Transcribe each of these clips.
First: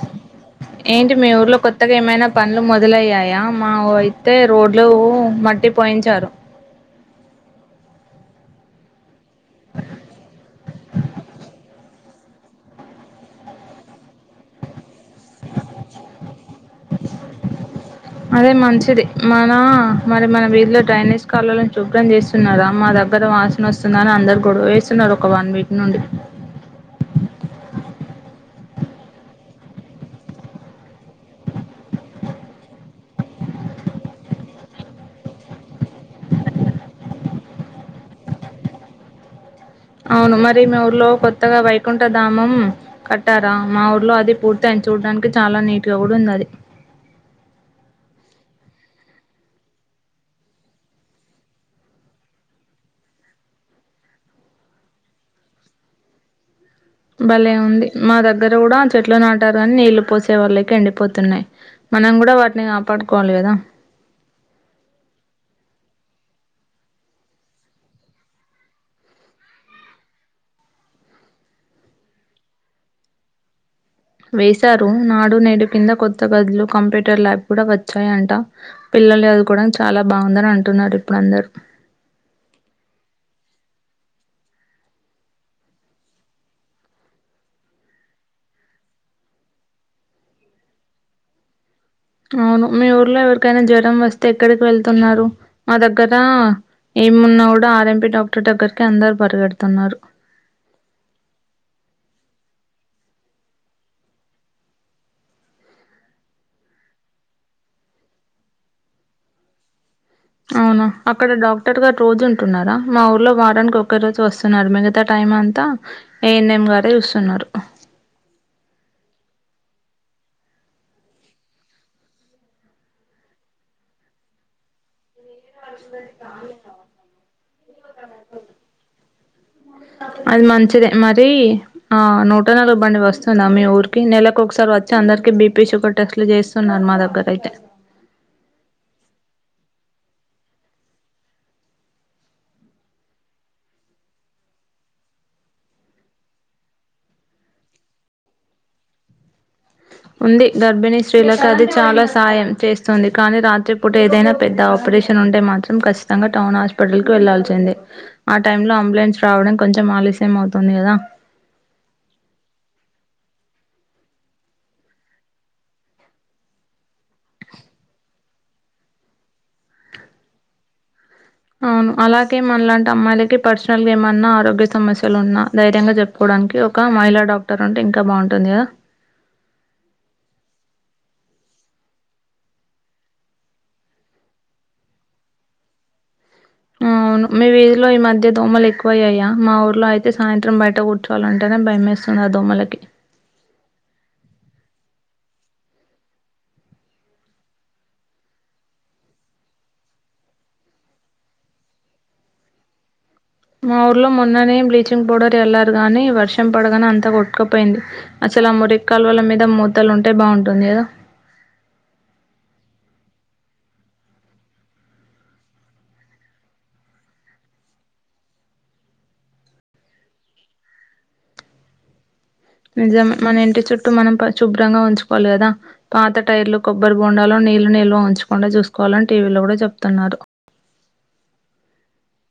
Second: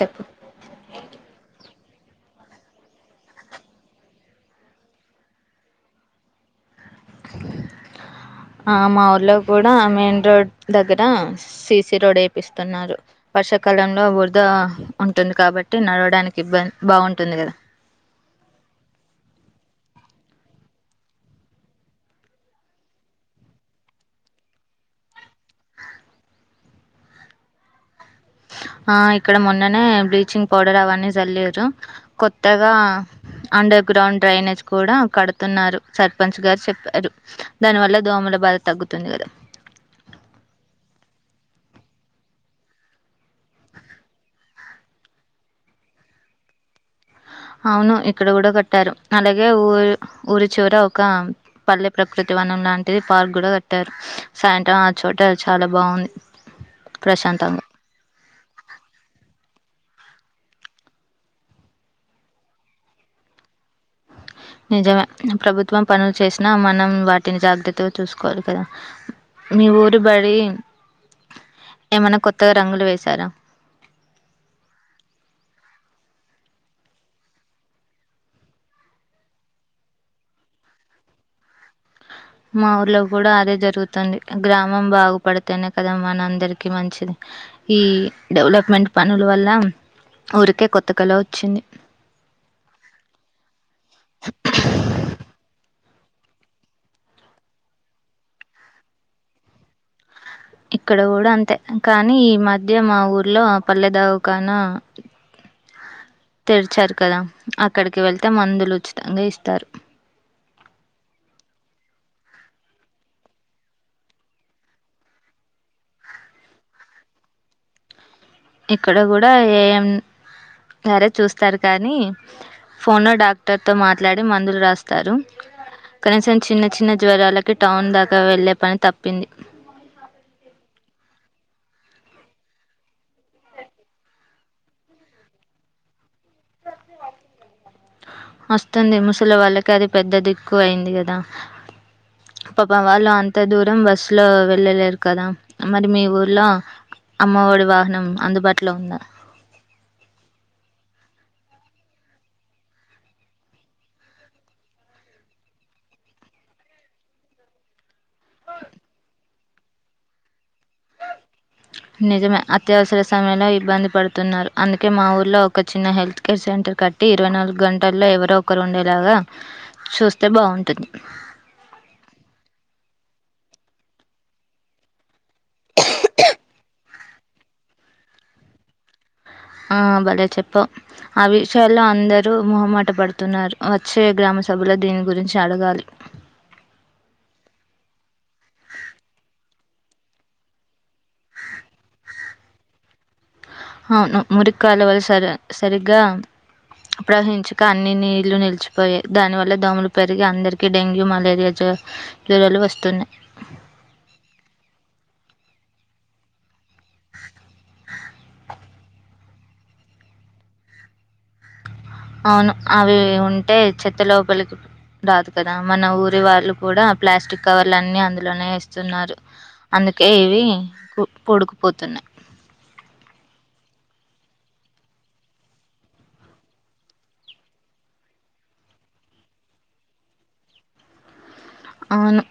చెప్పు ఏంటి మీ ఊర్లో కొత్తగా ఏమైనా పనులు మొదలయ్యాయా మా అయితే రోడ్లు మట్టి పోయించారు ఆ మా ఊర్లో కూడా మెయిన్ రోడ్ దగ్గర ససి తిరోడ వేపిస్తున్నారు వర్షాకాలంలో బురదా ఉంటుంది కాబట్టి నడవడానికి ఇబ్బంది బాగుంటుంది కదా అదే మంచిది మన మరి మన వీధిలో డ్రైనేజ్ కళని చూపడం చేస్తున్నారు అమ్మా దా దగ్గర వాసన వస్తుందని అందరు గొడ వేస్తున్నారు ఒక వన్ వీక్ నుండి [inaudible] ఆ ఇక్కడ మొన్ననే బ్లీచింగ్ పౌడర్ అవన్నీ చల్లేరు కొత్తగా అండర్ గ్రౌండ్ డ్రైనేజ్ కూడా కడుతున్నారు సర్పంచ్ గారు చెప్పారు దాని వల్ల దోమలు బాధ తగ్గుతుంది కదా అవును మరి మీ ఊర్లో కొత్తగా వైకుంఠ ధామం కట్టారా మా ఊర్లో అది పూర్తి అయి చూడడానికి చాలా నీట్గా కూడా ఉంది అది అవును ఇక్కడ కూడా కట్టారు అలాగే ఊరు ఊరి చూర ఒక పల్లె ప్రకృతి వనం లాంటిది పార్క్ కూడా కట్టారు సాయంత్రం ఆ చోట చాలా బాగుంది భలే ప్రశాంతంగా ఉంది మా దగ్గర కూడా చెట్లు నాటు ఉంటారు కాని నీళ్లు పోసే వాళ్ళకి ఎండిపోతున్నాయి మనం కూడా వాటిని కాపాడుకోవాలి కదా [inaudible] నిజమే ప్రభుత్వం పనులు చేసినా మనం వాటిని జాగ్రత్తగా చూసుకోవాలి కదా మీ ఊరు బడి ఏమన్నా కొత్తగా రంగులు వేశారా వేశారు నాడు నేడు కింద కొత్త గదులు కంప్యూటర్ ల్యాబ్ కూడా వచ్చాయంట పిల్లలు చదుకోవనికి చాలా బాగుందని అంటున్నారు ఇప్పుడు అందరుూ మా ఊర్లో కూడా అదే జరుగుతుంది గ్రామం బాగుపడితేనే కదా మన అందరికి మంచిది ఈ డెవలప్మెంట్ పనుల వల్ల ఊరికే కొత్తగాలో వచ్చింది అవును మీ ఊర్లో ఎవరికైనా జ్వరం వస్తే ఎక్కడికి వెళ్తున్నారు మా దగ్గర ఏమున్నా కూడా ఆర్ఎంబి డాక్టర్ దగ్గరకి అందరు పరిగెడుతున్నారు ఇక్కడ కూడా అంతే కానీ ఈ మధ్య మా ఊర్లో పల్లెదావ కాన [inaudible] తెరిచారు కదా అక్కడికి వెళ్తే మందులు ఉచితంగా ఇస్తారు అవునా అక్కడ డాక్టర్ గారు రోజు ఉంటున్నారా మా ఊర్లో వారానికి ఒకే రోజు వస్తున్నారు మిగతా టై అంతా ఏఎన్ఎం గారే చూస్తున్నారు ఇక్కడ కూడా ఏం సరే చూస్తారు కానీ ఫోన్ లో డాక్టర్ తో మాట్లాడి మందులు రాస్తారు కనీసం చిన్న చిన్న జ్వరాలకి టౌన్ దాకా వెళ్లే పని తప్పింది అది మంచిదే మరి ఆ నూట నాలుగు బండి వస్తుందా మీ ఊరికి నెలలకు ఒకసారి వచ్చి అందరికి బీపీ షుగర్ టెస్ట్లు చేస్తున్నారు మా దగ్గర అయితే ఇంకా అది పెద్దదిక్కు అయింది కదా పాపం వాళ్ళు అంత దూరం బస్సు లో వెళ్ళలేరు కదా మరి మీ ఊర్లో అమ్మఒడి వాహనం అందుబాటులో ఉందా ఉంది గర్భిణీ స్త్రీలకు అది చాలా సాహాయం చేస్తుంది కానీ రాత్రి పూట ఏదైనా పెద్ద ఆపరేషన్ ఉంటే మాత్రం ఖచ్చితంగా టౌన్ హాస్పిటల్ కి వెళ్లాాల్సిందే ఆ టైమ్ లో అంబులెన్స్ రావడం కొంచెం ఆలస్యం అవుతు నిజమే అత్యవసర సమయ లో ఇబ్బంది పడుతున్నారు అందుకే మా ఊర్లో ఒక చిన్న హెల్త్ కేర్ సెంటర్ కట్టి ఇరవై నాలుగు గంటల్లో ఎవరో ఒక్కరు ఉండేలాగా చూస్తే బాగుంటుంది ఆ అలాగే మనలాంటి అమ్మాయిలకి పర్సనల్ గా ఏమన్నా ఆరోగ్య సమస్యలు ఉన్నా ధైర్యంగా చెప్పుకోవడానికి ఒక మహిళా డాక్టర్ అంటే ఇంకా బాగుంటుంది కదా ఆ భలే చెప్పవ్ ఆ విషయాల్లో అందరూ మొహమాటం పడుతున్నారు వచ్చే గ్రామ్ సభలో దీని గురించి అడగాలి ఆ అవును మీ వీధిలో ఈ మధ్య దోమలు ఎక్కువ అయ్యాయా మా ఊర్లో అయితే సాయంత్రం బయట కూర్చోవాలంటేనే భయం వేస్తాం ఆ దోమలకి అవును మురి కాలవలు సరి సరిగా ప్రవహించక అన్ని నీళ్లు నిలిచిపోయాయి దాని వల్ల దోమలు పెరిగి అందరికకి డెంగ్యూ మలేరియా జ జరలు వస్తున్నాయి మా ఊర్లో మొన్ననే బ్లీచింగ్ పౌడర్ చల్లారు గానీ వర్షం పడగానే అంతా కొట్కపోయింది అసలు మురి కాలువల మీద మూతలు ఉంటే బాగుంటుంది కదా అవును అవి ఉంటే చెత్త లోపలికి రాదు కదా మన ఊరి వాళ్ళు కూడా ప్లాస్టిక్ కవర్లు అన్ని అందులోనే ఏస్తున్నారు అందు అందుకే ఇవి పూడుకుపోతున్నాయి నిజమే మన ఇంటి చుట్టూ మనం పరిశుభ్రంగా ఉంచుకోవాలి కదా పాత టైర్లు కొబ్బరి బోండాలు నీళ్లు నిల్వ ఉంచకుండా చూసుకోవాలని టీవీలో కూడా చెబుతున్నారు అవును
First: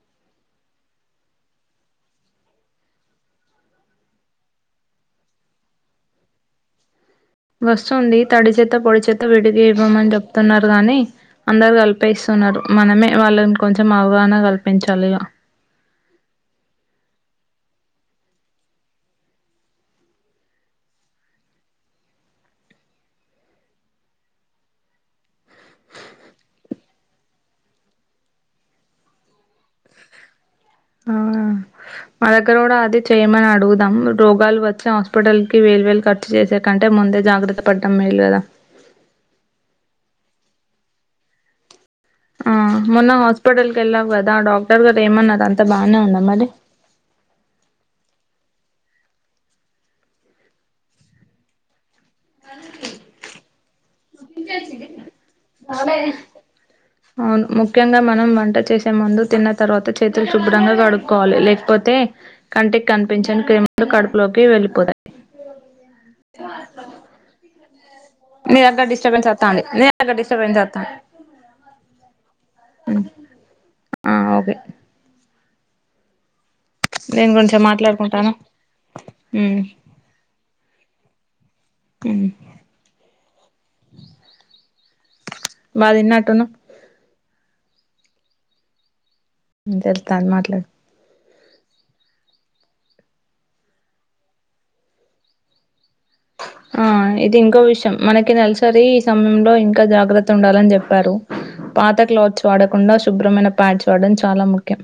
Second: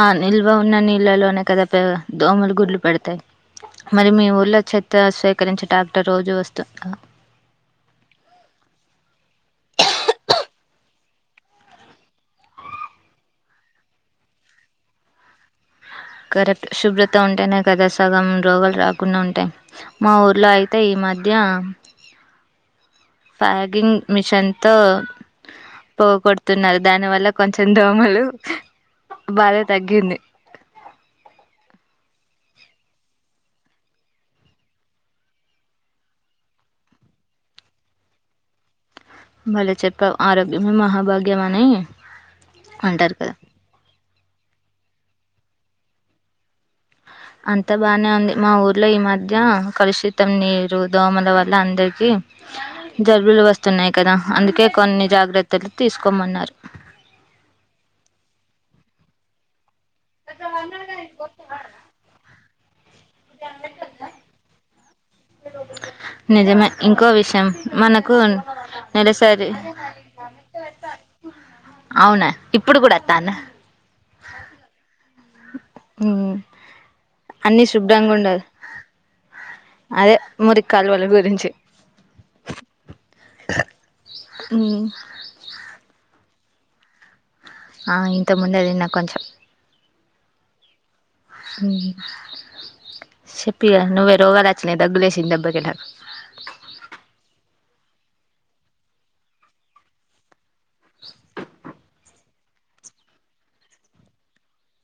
ఆ నిల్వ ఉన్న నీళ్ళలోనే కదా ప దోమలు గుడ్లు పడతాయి మరి మీ ఊళ్ళ చెత్త స్వీకరించే ట్రాక్టర్ రోజు వస్తుంద వస్తుంది తడి చెత్త పొడి చెత్త విడికి ఇవ్వమని చెప్తున్నారు గాని అందరు కలిపేస్తు నారు మనమే వాళ్ళకి కొంచెం అవగాహన కల్పించాలి ఇగ కరెక్ట్ శుభ్రత ఉంటేనే కదా సగం రోగాలు రాకుండా ఉంటాయి మా ఊర్లో అయితే ఈ మధ్య ప్యాగింగ్ మిషన్ తో పొగ కొొడుతున్నారు దాని వల్ల కొంచెం దోమలు బాధ తగ్గింది ఆ మా దగ్గర కూడా అదే చేయమని అడుగుదాం రోగాలు వచ్చి హాస్పిటల్ కి వేలువేలు ఖర్చు చేసే కన్ అంటే ముందే జాగ్రత్త పడ్డం మేలు కదా భలే చెప్పవ్ ఆరోగ్యమే మహాభాగ్యమానీ ఆ మొన్న హాస్పిటల్ కెల్లవ్ కద్ ఆ డాక్టర్ గారు ఏమన్నారు అంతా బానే ఉంద మరి అంత బానే ఉంది మా ఊర్లో ఈ మధ్య కలుషితం నీరు దోమల వల్ల అందరి కి జలుబులు వస్తున్నాయ కదా అందుకే కొన్ని జాగ్రత్తలు తీసుకోమన్నార అవును ముఖ్యంగా మనం వంట చేసే ముందు తిన్న తర్వాత చేతులు శుభ్రంగా కడుక్కోవాలి లేకపోతే కంటి కనిపించంని క్రిములు కడుపులోకి వెళ్ళి నిజమే ఇంకో విషయం మనకు మీరుగ్గ డిస్టబెన్స్ నెలసరి అస్తాండి నేగ్గ డిటర్బెన్స్ వస్తాను అవునా ఇప్పుడు కూడా వస్తాంద ఆ ఓకే ఉ దేని గురించో అన్నిీ శుభ్రంగా మాట్లాడుకుంటాను ఉండదు ఉమ్ అదే మురి కాలువల గురించి బదిన్నవ్ ఆ ఇంతకు ముందు తిన్న కొంచెం తెలుస్తాం మాట్లాడ చెప్పిగా ను్వేరుగా దచిన ద అగులేసి దబ్బక ఆ ఇది ఇంకో విషయం మనకి నెలసరి ఈ సమయంలో ఇంకా జాగ్రత్త ఉండాలి చెప్పారు పాత క వాడకుండా శుభ్రమైన ప్యాడ్ వాడడం చాలా ముఖ్యం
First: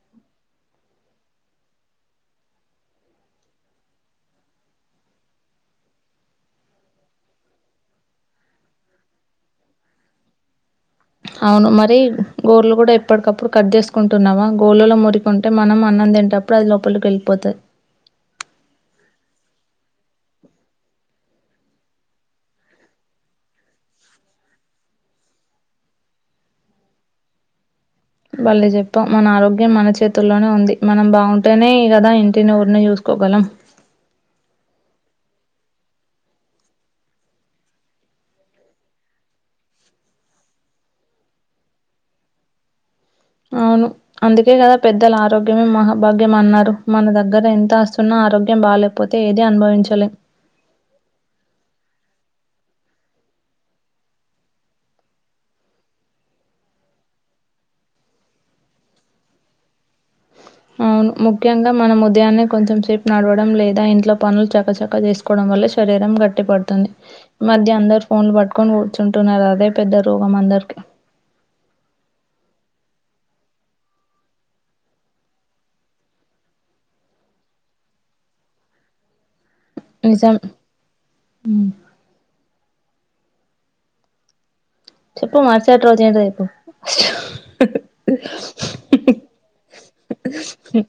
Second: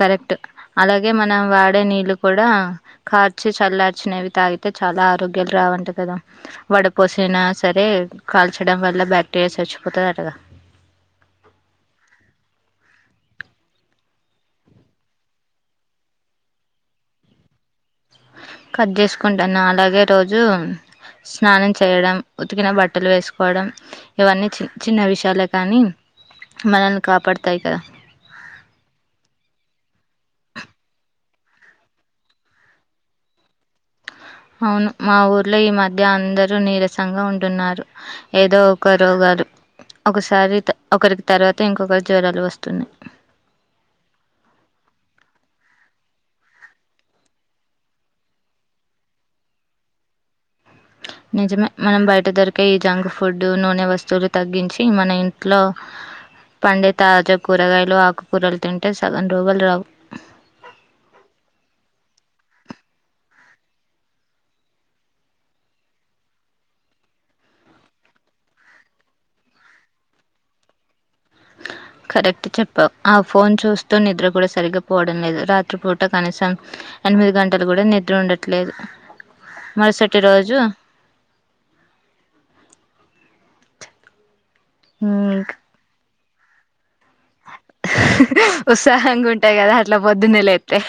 కరెక్ట్ అలాగే మనం వాడే నీళ్లుు కూడా కార్చి చల్లార్చినవి తాగితయి అయితే చాలా ఆరోగ్యాలు రావంట కదా వడపోసిన సరే కాల్చడం వల్ల బ్యాక్టీరియా పచ్చపోతదట [inaudible] అవును మరి గోళ్లు కూడా ఎప్పటికప్పుడు కట్ చేసుకుంటున్నావా గోళ్ళలో మురికుంటే మనం అన్న తింటప్పుడు అది లోపలికి వెళ్ళిపోతది కట్ చేసుకుంటాను అలాగే రోజు స్నానం చేయడం ఉతికిన బట్టలు వేసుకోవడం ఇవన్నీ చి చిన్న విషయాలు కానీ మనల్ని కాపాడతాయి కదా మళ్ళీ చెప్పాం మన ఆరోగ్యం మన చేతుల్లోనే ఉంది మనం బాగుంటేనే కదా ఇంటిని ఊరుని చూస్ కోగలం అవును మా ఊర్లో ఈ మధ్య అందరూ నీరసంగా ఉంటున్నారు ఏదో ఒక రోగా ఒకసారి ఒకరికి తర్వాత ఇంకొకరి జ్వరాలు వస్తున్నాయి అవు అందుకే కదా పెద్దల ఆరోగ్యమే మహాభాగ్యం అన్నారు మన దగ్గర ఎంత వస్తున్నా ఆరోగ్యం బాగా పోతే ఏద అనుభవించాలెం నిజమే మనం బయట దొరికే ఈ జంక్ ఫుడ్ నూనె వస్తువులు తగ్గించి మన ఇంట్లో పండి తాజా కూరగాయలు ఆకుకూరలు తింటే సగన్ రోగులు రావు అవును ముఖ్యంగా మనం ఉదయాన్న కొంచెం సేపు నడవడం లేదా ఇంట్లో పనులు చక్కచక్క చేసుకోవడం వల్ల [unintelligible] శరీరం గట్టి పడుతుంది మధ్య అందరు ఫోన్లు పట్టుకొని కూర్చుంటున్నారు అదే పెద్ద రోగం అందరు అ కరెక్ట్ చెప్పావు ఆ ఫోన్ చూస్తూ నిద్ర కూడా సరిగ్గాపోవడం లేదు రాత్రిపూట కనీసం ఎనిమిది గంటలు కూడా నిద్ర ఉండట్లేదు మరుసటీ నిజం రోజు హ్మ్ ఉమ్ చెప్పు మార్సిటి రోజు ఏం జరిగిందో ఉత్సాహంగా ఉంటాయి కదా అట్లా పొద్దున్నేలేప్తే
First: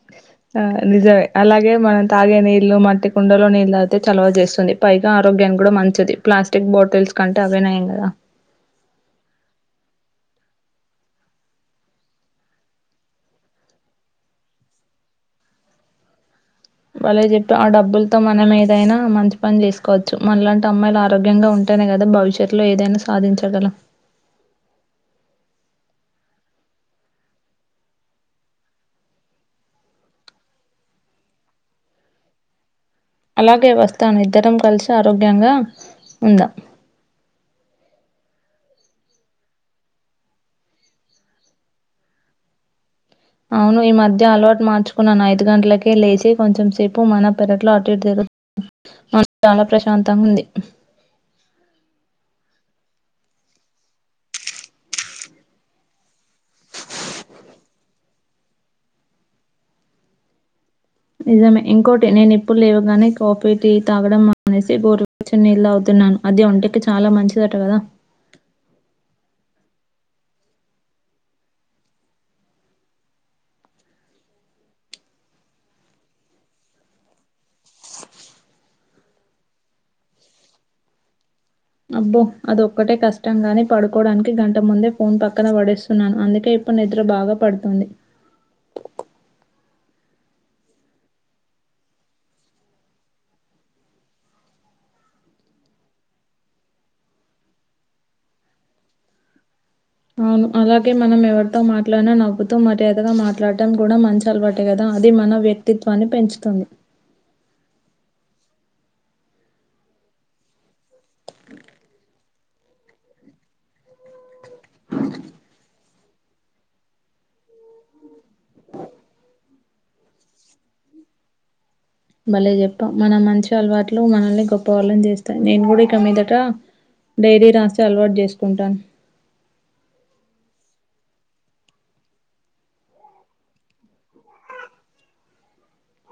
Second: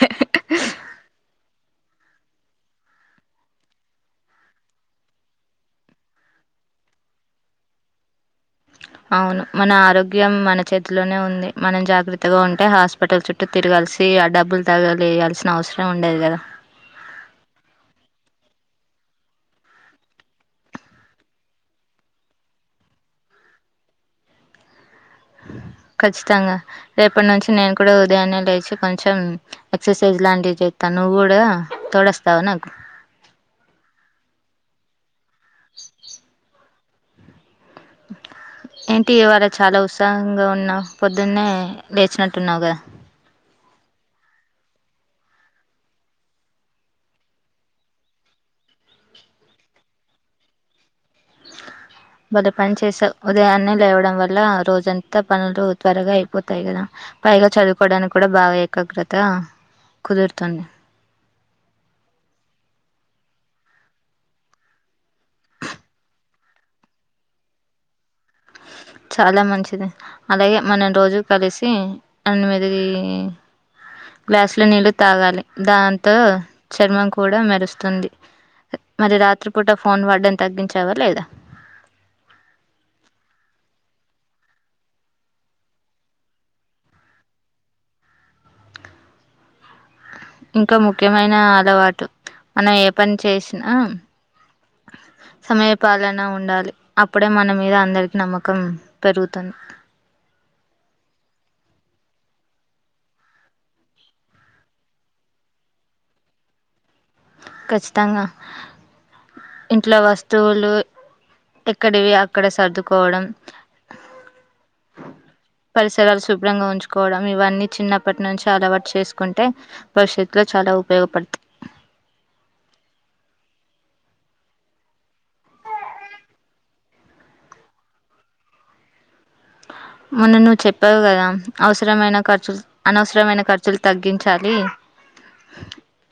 ఆ నిజమే అలాగే మనం తాగే నీళ్ు మట్టి కుండలో నీళ్ు తాగితే చొలవ చేస్తుంది పైగా ఆరోగ్యాం కూడా మంచిది ప్ ప్లాస్టిక్ బాటిల్స్ కంటే అవే నయం కదా అవును మన ఆరోగ్యం మన చేతిలోనే ఉంది మనం జాగ్రత్తగా ఉంటే హాస్పిటల్ చుట్టూ తిరగాల్సి ఆ డబ్బులు తగలియాల్సిన అవసరం ఉండేది కదా భళ్లే చెట్టు ఆ డబ్బులతో మనం ఏదైనా మంచి పని చేసుకోవచ్చు మనలాంటి అమ్మాయిలు ఆరోగ్యంగా ఉంట అంటేనే కదా భవిష్యత్తులో ఏదైనా సాధించగల ఖచ్చితంగా రేపటి నుంచి నేను కూడా ఉదయాన్నే లేచి కొంచెం ఎక్సర్సైజ్ లాంటివి చేస్తాను నువ్వు కూడా తోడస్తావు నాకు అలాగే వస్తాను ఇద్దరం కలిసి ఆరోగ్యంగా ఉందాం ఏంటి ఇవాళ చాలా ఉత్సాహంగా ఉన్నావ్ పొద్దున్నే లేచినట్టున్నావు కదా అవును ఈ మధ్య అలవాటు మార్చుకున్నాను ఐదు గంటలకే లేచి కొంచెం సేపు మన పెరట్లో అటుఇటు తిరు మనసు చాలా ప్రశాంతంగా ఉంది బలే పని చేసావ్ ఉదయాన్న లేవడం వల్ల రోజంతా పనులు త్వరగా అయిపోతాయి కదా పైగా చదువుకోవడానికి కూడా బాగా ఏకాగ్రత కుదురుతుంది నిజమే ఇంకోటి నేను ఇప్పులేవుగానే కాఫీ టీ తాగడం అనేసి గోరుచ్చ నీళ్ళ తాగుతూ న్నాను అది ఒంటికి చాలా మంచిదట కదా చాలా మంచిది అలాగే మనం రోజు కలిసి ఎనిమిది గ్లాసు లో నీళ్ళు తాగాలి దాంతో చర్మం కూడా మెరుస్తుంది మరి రాత్రి పూట ఫోన్ వాడడం తగ్గించావా లేదా అబ్బో అదో ఒక్కటే కష్టం గాని పడుకోడానికి గంట ముందే ఫోన్ పక్కన పడేస్తున్నాను అందుకే ఇప్పుడు నిద్ర బాగా పడుతుంది ఇంకా ముఖ్యమైన అలవాటు మనం ఏ పని చేసినా [inaudible] సమయ పాలన ఉండాలి అప్పుడే మన మీద అందరికి నమ్మకం పెరుగుతుంది అవును అలాగే మనం ఎవరితో మాట్లాడినా నవ్వుతూ మర్యాదగా మాట్లాడటం కూడా మంచి అలవాటే కదా అది మన వ్యక్తిత్వాన్ని పెంచుతుంది ఖచ్చితంగా ఇంట్లో వస్తువులు ఇక్కడివి అక్కడ సర్దుకోవడం [inaudible] పరిసరాలు శుభ్రంగా ఉంచుకోవడం ఇవన్నీ చిన్నప్పటి నుంచి అలవాటు చేసుకుంటే భవిష్యత్తులో చాలా ఉపయోగపడుతు భలే చెప్పావ్ మన మంచి అలవాట్లు మనల్ని గొప్ప వాళ్ళని చేస్తాయి నేను కూడా ఇక మీదట డైరీ రాసే అలవాటు చేసుకుంటాను మొన్న నువ్వు చెప్పావు కదా అవసరమైన ఖర్చులు అనవసరమైన ఖర్చులు తగ్గించాలి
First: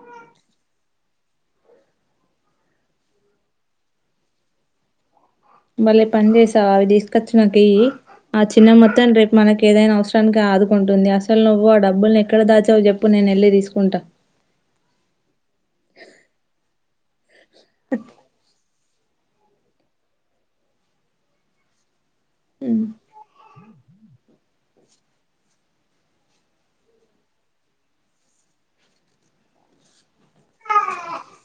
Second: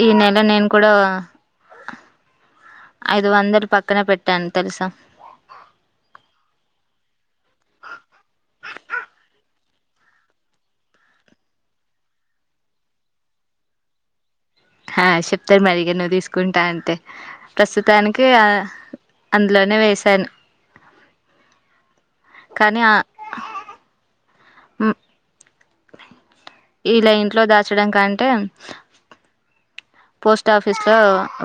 ఈ నెల నేను కూడా ఐదు వందలు పక్కన పెట్టాను తెలుసా బలే పని చేసావ్ అవి తీసుకొచ్చినకి ఆ చిన్న మొత్తం రేపు మనకి ఏదైనా అవసరానికి ఆదుకుంటుంది అసలు నువ్వు ఆ డబ్బుల్ని ఎక్కడ దాచావు చెప్పు నేను ఎల్లి తీసుకుంటా ఆ చెప్తారు మరిగ నువ్వు తీసుకుంటా అంటే ప్రస్తుతానికి ఆ అందులోనే వేసాను కానీ ఆ మ్ [inaudible] ఇలా ఇంట్లో దాచడం కంటే పోస్ట్ ఆఫీస్ లో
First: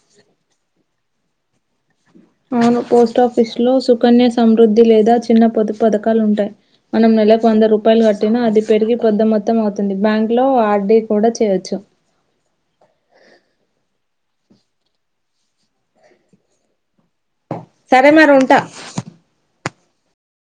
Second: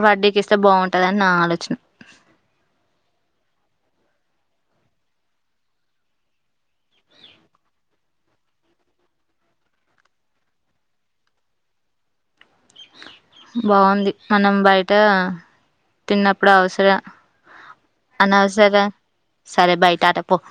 వడ్డీకి ఇస్తే బాగుంటదిని నా ఆలోచన అవును పోస్టాఫీసు లో సుకన్య సమృద్ధి లేదా చిన్న పొదు పథకాలు ఉంటాయి మనం నెలకు వంద రూపాయలు కట్టినా అది పెరిగి పెద్ద మొత్తం అవుతుంది బ్యాంక్ లో ఆర్డీ కూడా చేయొచ్చు [inaudible] బాగుంది మనం బయట తిన్నప్పుడు అవసరం సరే మరి ఉంటా అనవసర సరే బయట ఆటపో